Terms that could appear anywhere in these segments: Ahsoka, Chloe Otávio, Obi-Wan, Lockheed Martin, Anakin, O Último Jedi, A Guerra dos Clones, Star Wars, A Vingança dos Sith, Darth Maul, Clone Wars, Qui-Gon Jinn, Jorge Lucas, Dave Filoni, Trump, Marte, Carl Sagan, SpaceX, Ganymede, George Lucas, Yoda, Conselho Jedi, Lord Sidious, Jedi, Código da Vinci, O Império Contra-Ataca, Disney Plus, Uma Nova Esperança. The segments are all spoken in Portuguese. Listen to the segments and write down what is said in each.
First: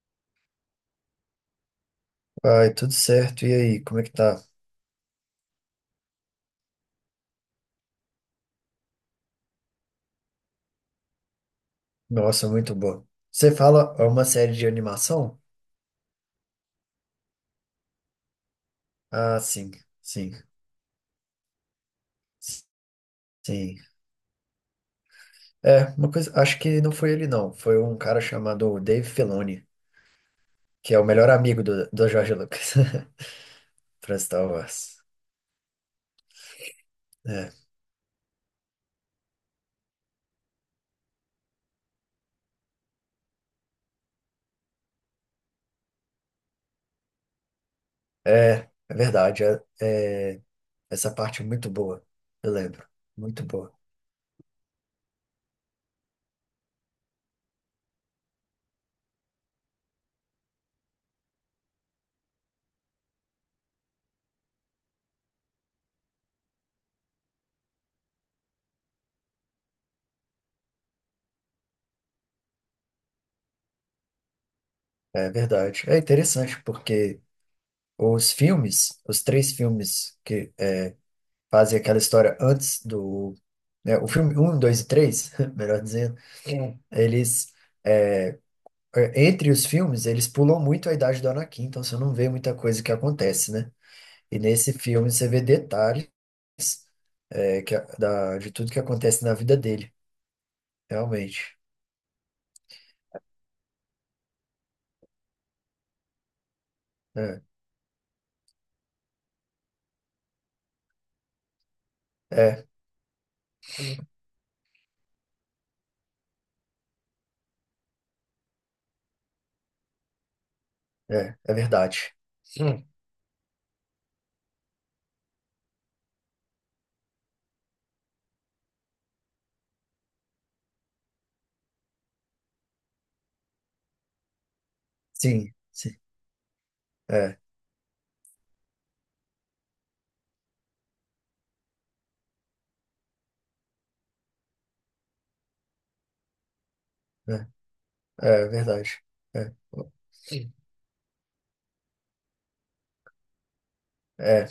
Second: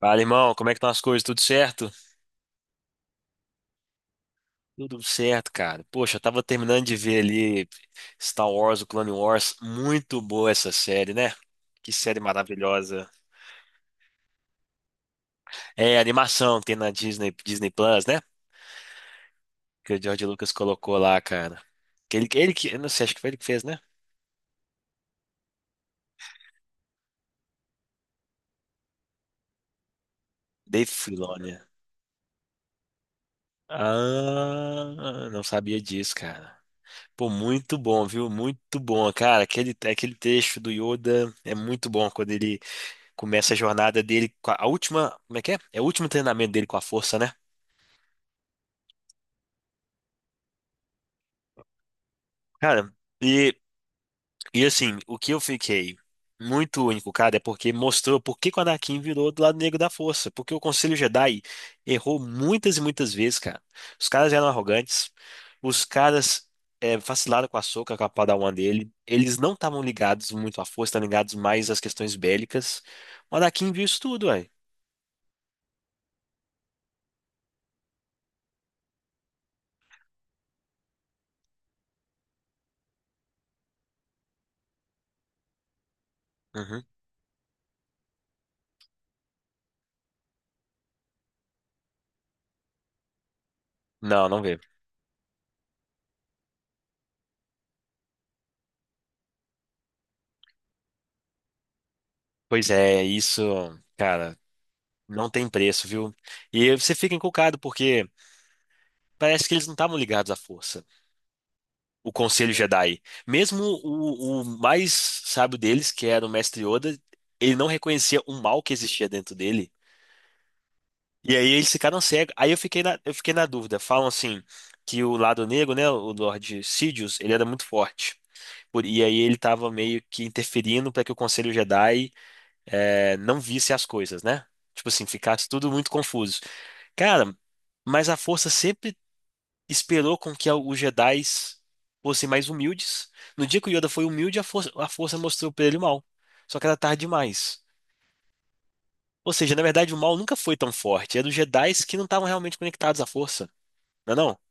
Fala, irmão, como é que estão as coisas? Tudo certo? Ai, tudo certo. E aí, como é que tá? Tudo certo, cara. Poxa, eu tava terminando de ver ali Star Wars, o Clone Wars. Muito boa essa série, né? Que série Nossa, muito boa. maravilhosa. Você fala é uma série de animação? É, animação que tem na Disney, Disney Plus, né? Ah, sim, Que o George sim, Lucas colocou lá, cara. Que ele que, eu não sei, acho que foi ele que fez, né? sim. É, uma coisa, acho que não foi ele não, foi um cara chamado Dave Filoni, Dave que é o melhor Filoni. amigo do Jorge Lucas, pra Star Wars. Ah, não sabia disso, cara. Pô, É, muito bom, viu? Muito bom, cara. Aquele texto do Yoda é muito bom quando ele começa a jornada dele com a última, como é que é? É o último treinamento dele com a força, né? é verdade, essa parte é muito boa, eu lembro, Cara, muito e, boa. e assim, o que eu fiquei muito único, cara, é porque mostrou por que que o Anakin virou do lado negro da força, porque o Conselho Jedi errou muitas e muitas vezes, cara. Os caras eram arrogantes, os caras vacilaram com a Ahsoka, com a Padawan dele, eles não estavam ligados muito à força, estavam ligados mais às questões bélicas. O Anakin viu isso tudo, ué. É verdade. É interessante porque os três filmes que fazem aquela história antes do. Né, o filme um 2 e 3 melhor dizendo, Uhum. eles. é, é, entre os filmes, eles pulam muito a idade do Anakin, então você não vê muita coisa que acontece, né? Não, E não vê. nesse filme você vê detalhes de tudo que acontece na vida dele, realmente. Pois é, isso, cara. Não tem preço, viu? E você fica É, encucado porque parece que eles não estavam ligados à força, o Conselho é, Jedi. Mesmo o mais sábio deles, que era o Mestre Yoda, ele não reconhecia o mal que existia dentro dele. E é, aí é eles ficaram verdade. cegos. Aí eu fiquei na dúvida. Falam assim que o lado negro, né, o Lord Sidious, ele era muito forte. E aí ele estava meio que interferindo para que o Conselho Jedi não visse as coisas, né? Tipo assim, ficasse Sim, tudo muito sim. confuso. Cara, É, mas a força sempre esperou com que os Jedis fossem mais humildes. No dia que o Yoda foi humilde, a força mostrou pra ele o mal. Só que era tarde né? demais. É verdade. Ou É, seja, na verdade, o mal nunca foi tão forte. Era os Jedis que não estavam realmente conectados à força. Não é não? é.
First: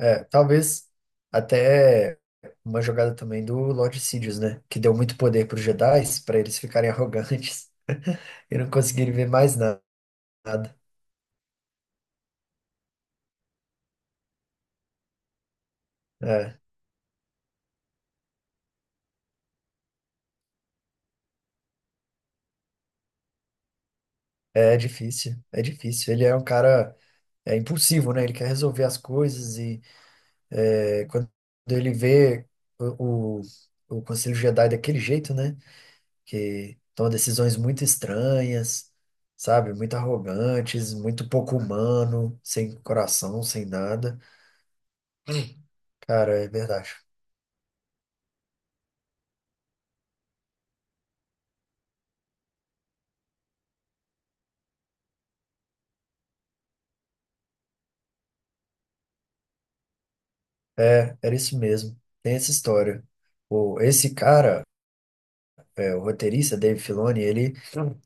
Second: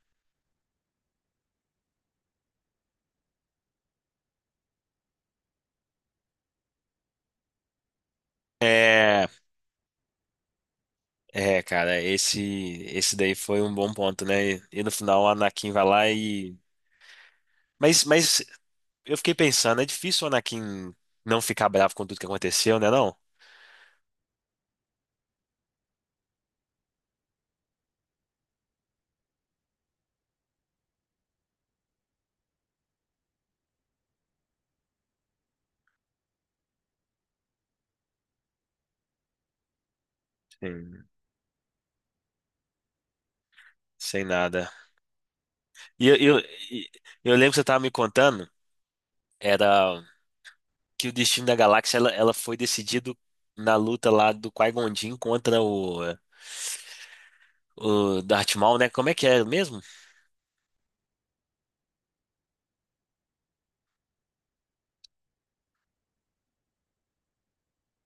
É, talvez até uma jogada também do Lord Sidious, né? Que deu muito poder para os Jedi, para eles ficarem arrogantes e não conseguirem ver É, mais nada. é, cara, esse daí foi um bom ponto, né? E, no final, o Anakin vai lá e. É, Mas eu fiquei pensando, é difícil o Anakin não ficar bravo com tudo que aconteceu, né, não? é difícil, é difícil. Ele é um cara impulsivo, né? Ele quer resolver as coisas e quando ele vê o, o, o Conselho Jedi daquele jeito, né? Que toma decisões muito estranhas, sabe? Muito arrogantes, Sim. muito pouco humano, sem coração, sem nada. Sem nada. E eu, eu, Cara, é e- verdade. eu lembro que você tava me contando, era que o destino da galáxia, ela foi decidido na luta lá do Qui-Gon Jinn contra o Darth Maul, né? Como é que é mesmo? É, era isso mesmo. Tem essa história. Esse cara, o roteirista, Dave Filoni, ele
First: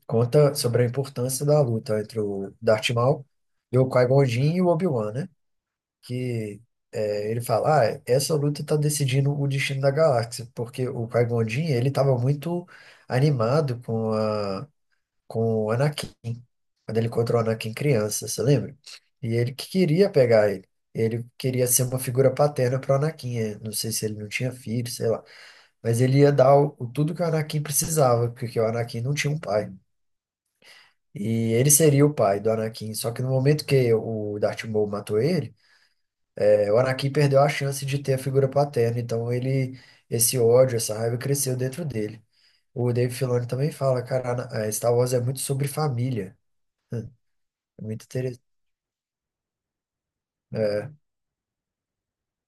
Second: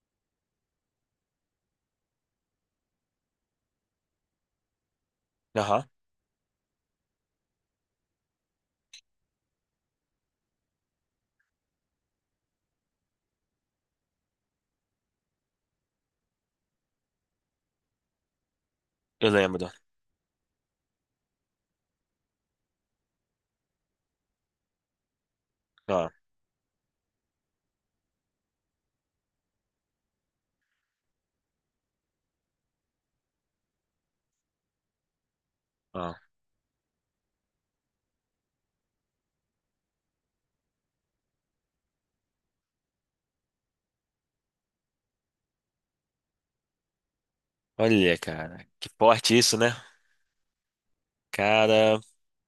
conta sobre a importância da luta entre o Darth Maul e o Qui-Gon Jinn e o Obi-Wan, né? Aham, Que ele fala, ah, essa luta está decidindo o destino da galáxia, porque o Qui-Gon Jinn, ele estava muito animado com o Anakin, quando ele encontrou o Anakin criança, você lembra? eu E ele lembro. que queria pegar ele. Ele queria ser uma figura paterna para o Anakin. Não sei se ele não tinha filho, sei lá. Mas Ó, ele ia dar o tudo que o Anakin precisava, porque o Anakin não tinha um pai. E ele seria o pai do Anakin. Só que no momento que o Darth Maul matou ele, ó. O Anakin perdeu a chance de ter a figura paterna. Então esse ódio, essa raiva cresceu dentro dele. O Dave Filoni também fala, cara, a Star Wars é muito sobre família. É muito Olha, cara, que forte isso, né? É, Cara,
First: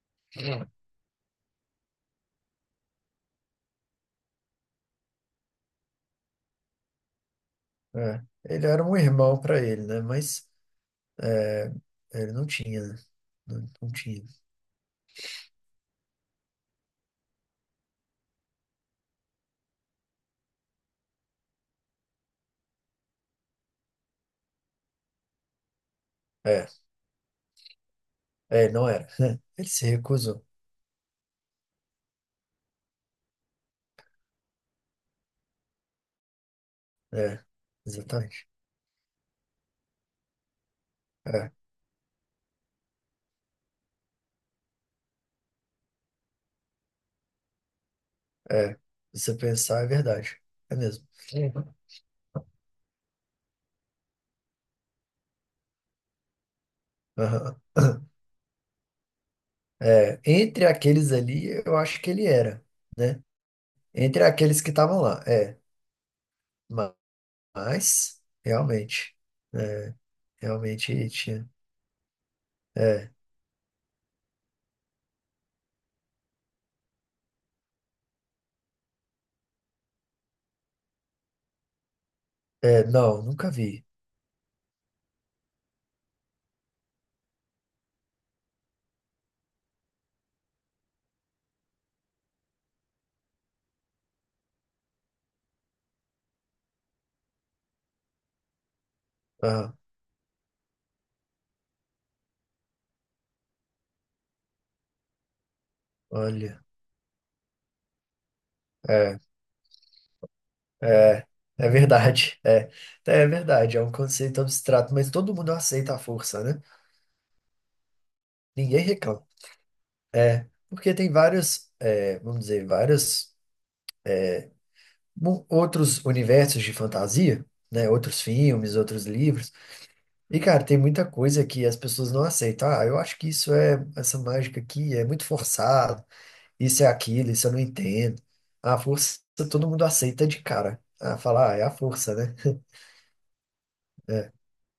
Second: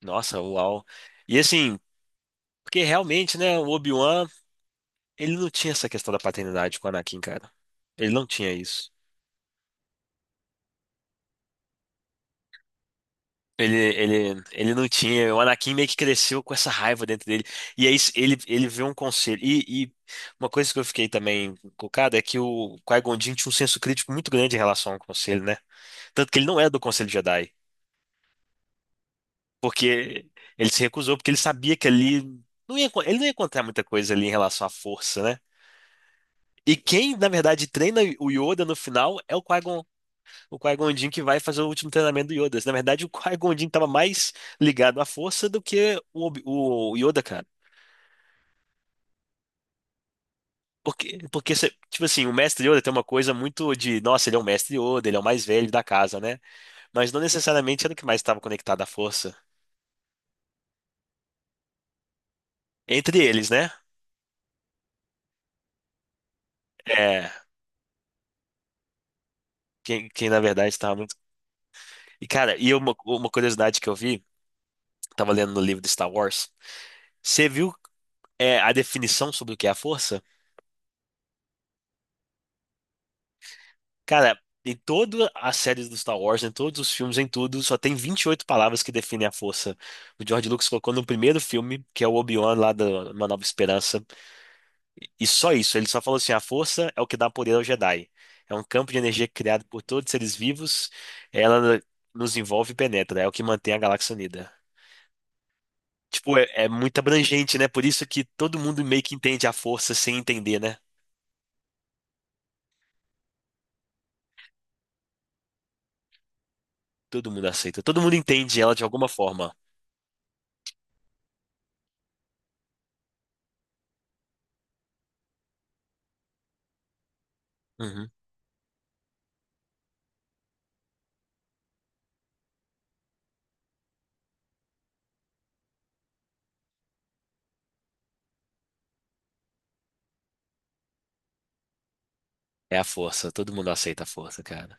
nossa, uau. E assim, porque realmente, né, o Obi-Wan, ele não tinha essa questão da paternidade com o Anakin, cara. Ele é. não tinha Ele era isso. um irmão para ele, né? Mas é, ele não tinha, né? Não, Ele, não tinha. ele, ele não tinha. O Anakin meio que cresceu com essa raiva dentro dele. E aí ele vê um conselho. E uma coisa que eu fiquei também colocado é que o Qui-Gon Jinn tinha um senso crítico muito grande em relação ao conselho, né? Tanto que ele não é É, do Conselho Jedi. é, não era. Ele se Porque recusou. ele se recusou, porque ele sabia que ali ele não ia encontrar muita coisa ali em relação à força, né? E quem, na É, verdade, treina o exatamente. Yoda no final é o Qui-Gon Jinn que vai É, fazer o último treinamento do Yoda. Na verdade, o Qui-Gon Jinn estava mais ligado à força do que o Yoda, cara. é. Se você pensar, é verdade. É mesmo. Tipo assim, o mestre Yoda tem uma coisa muito de, nossa, ele é o mestre Yoda, ele é o mais velho da casa, né? Mas não Aham. necessariamente era o que mais estava conectado à força. É, entre aqueles ali, eu acho que ele era, Entre né? eles, né? Entre aqueles que estavam lá, é. Ma- É, Mas, é, quem na verdade estava. realmente tinha. E, cara, e uma, É, uma curiosidade que eu vi, tava lendo no livro de Star Wars, você viu a definição sobre o que é a força? é, não, nunca vi. Cara, em todas as séries do Star Wars, em todos os filmes, em tudo, só tem 28 palavras que definem a força. O George Lucas colocou no primeiro filme, que é o Obi-Wan lá da Uma Nova Esperança, e só isso, ele só falou assim, a força é o que dá poder ao Jedi. É um campo de energia criado Ah, por todos os seres vivos, ela nos envolve e penetra, é o que mantém a galáxia unida. Tipo, olha. é muito abrangente, né? Por isso que todo mundo meio que É. entende a força sem entender, né? É, é verdade. É verdade. É um conceito abstrato, mas todo mundo aceita a força, né? Todo mundo aceita, todo mundo entende ela Ninguém de alguma reclama. forma. É, porque tem vários, vamos dizer, vários outros universos de fantasia, né? Uhum. Outros filmes, outros livros. E, cara, tem muita coisa que as pessoas não aceitam. Ah, eu acho que essa mágica aqui é muito forçado. Isso é aquilo, isso eu não entendo. A força todo mundo aceita de cara. Ah, falar, ah, é a força, né? É a força, todo mundo aceita a É, força, cara.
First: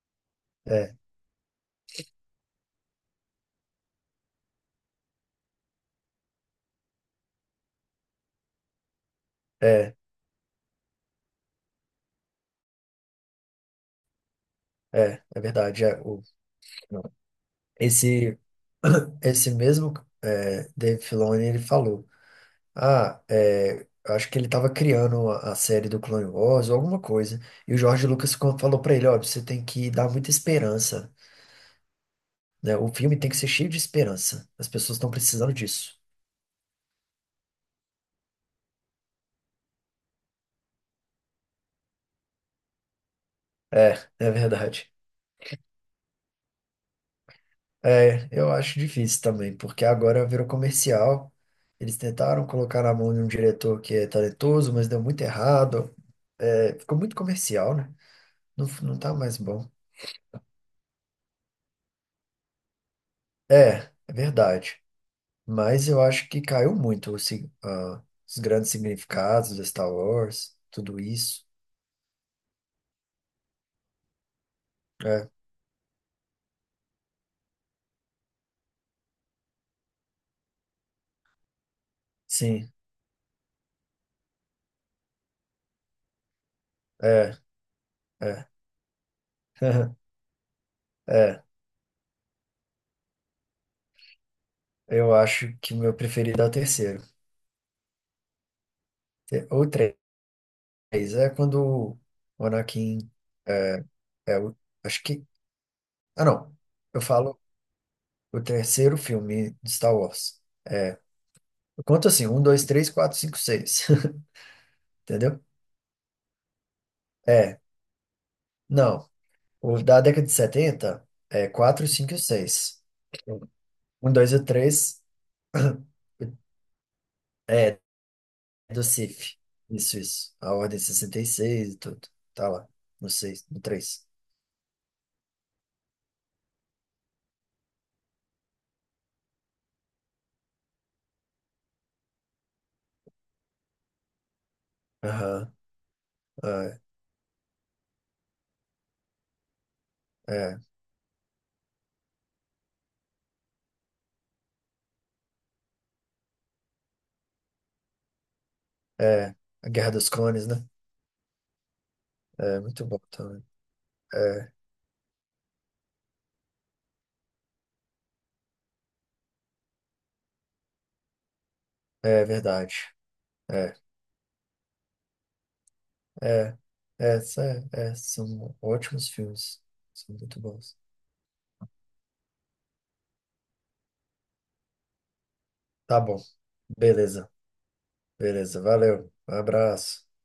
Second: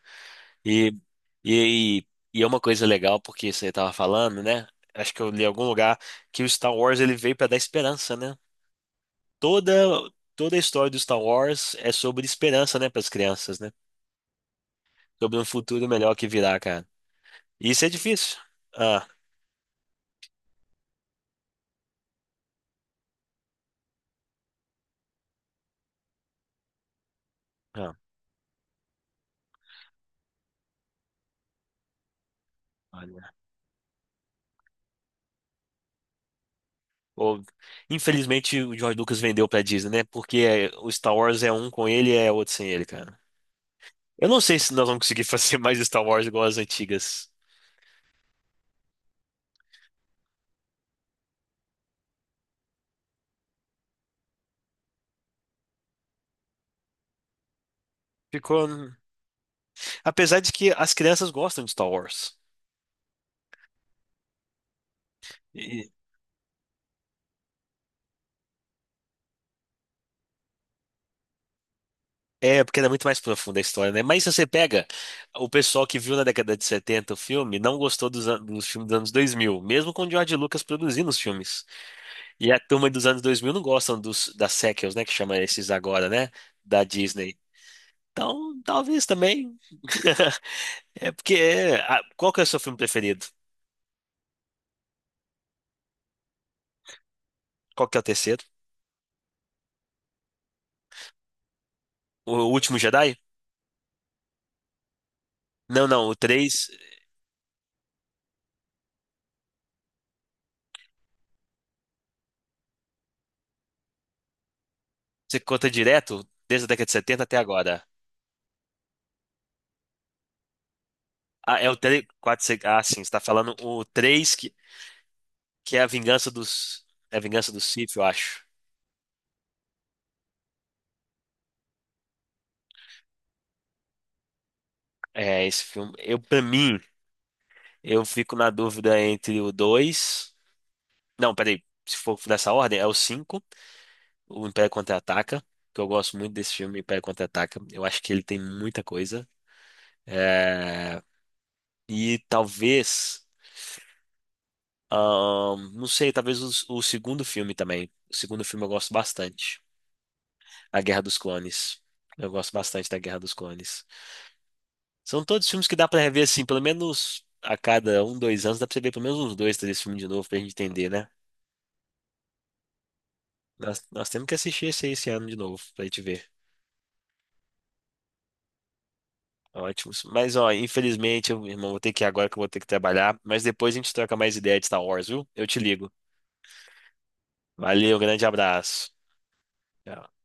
E, é, e, e é uma coisa legal, porque você tava falando, né? Acho que eu li em algum lugar que o Star Wars ele veio pra dar esperança, né? Toda, é, toda a história do Star Wars é sobre esperança, né, para as crianças, né? é, Sobre é um verdade. futuro É, melhor que virá, cara. Isso é difícil. Esse, Ah, esse mesmo Dave Filoni, ele falou, ah, eu acho que ele estava criando a série do Clone Wars ou alguma coisa, e o ah, George Lucas falou para ele, ó, você tem que dar muita esperança, né? O filme tem olha. que ser cheio de esperança, as pessoas estão precisando disso. Ou- Infelizmente o George Lucas vendeu pra Disney, né? O Star Wars é um com ele e é outro sem ele, cara. É, Eu é não sei se nós verdade. vamos conseguir fazer mais Star Wars igual as antigas. É, eu acho difícil também, porque agora virou comercial, eles tentaram colocar na mão de um diretor que é talentoso, mas deu muito errado, ficou muito comercial, né? Não, Ficou. não tá mais bom. Apesar de que as crianças gostam de Star Wars. É, é verdade. Mas E- eu acho que caiu muito o os grandes significados de Star Wars, tudo isso. É, porque era muito mais profunda a história, né? Mas se você pega É, o pessoal que viu na década de 70 o filme, não gostou dos, dos filmes dos anos 2000, mesmo com o George Lucas produzindo os filmes. E a sim, turma dos anos 2000 não gostam dos, das sequels, né? Que chama esses agora, né? Da Disney. é, é. Então, talvez também. É porque. É, Qual que é o seu filme preferido? eu acho que o meu preferido é o terceiro. Qual que é o terceiro? Ou três, é quando O o Último Anakin Jedi? é, é o, acho que, Não, não. O ah não, três. eu falo o terceiro filme de Star Wars. É, eu conto assim, um, dois, três, quatro, cinco, seis, Você entendeu? conta direto desde a década de 70 até É, agora. não. Os da década de 70, é Ah, é o 4, três. 5 e Quatro, 4, seis, ah, sim. Você tá falando o um, dois 3 e 3, que é a vingança dos. É a vingança dos é Sith, eu acho. do CIF. Isso, isso. A ordem 66 e tudo. Tá lá. No 6, no três, É, esse filme. Eu, pra mim, eu fico na dúvida entre o dois. Não, peraí. Se for nessa ordem, é o cinco. O Império Contra-Ataca, Aham. que eu gosto muito desse filme, É, Império Contra-Ataca. Eu acho que ele tem muita coisa. é, É, e talvez, não sei, talvez o segundo filme também. O segundo filme eu gosto é. bastante. A Guerra dos Clones, né? A Guerra dos Clones. Eu gosto É muito bastante da bom Guerra dos também. Clones. É, São todos filmes que dá pra rever assim, pelo menos a cada um, dois anos, dá pra você ver pelo menos uns dois, três filmes de novo pra gente entender, né? é verdade. É, Nós temos que assistir esse ano de novo pra gente ver. é, é, sa- é, são ótimos filmes. Ótimos. São Mas, muito ó, bons. infelizmente, eu, irmão, vou ter que ir agora que eu vou ter que trabalhar. Mas depois a gente troca mais ideia de Star Wars, viu? Eu te ligo. Tá bom. Beleza, Valeu, grande beleza. abraço. Valeu. Um abraço. Tchau.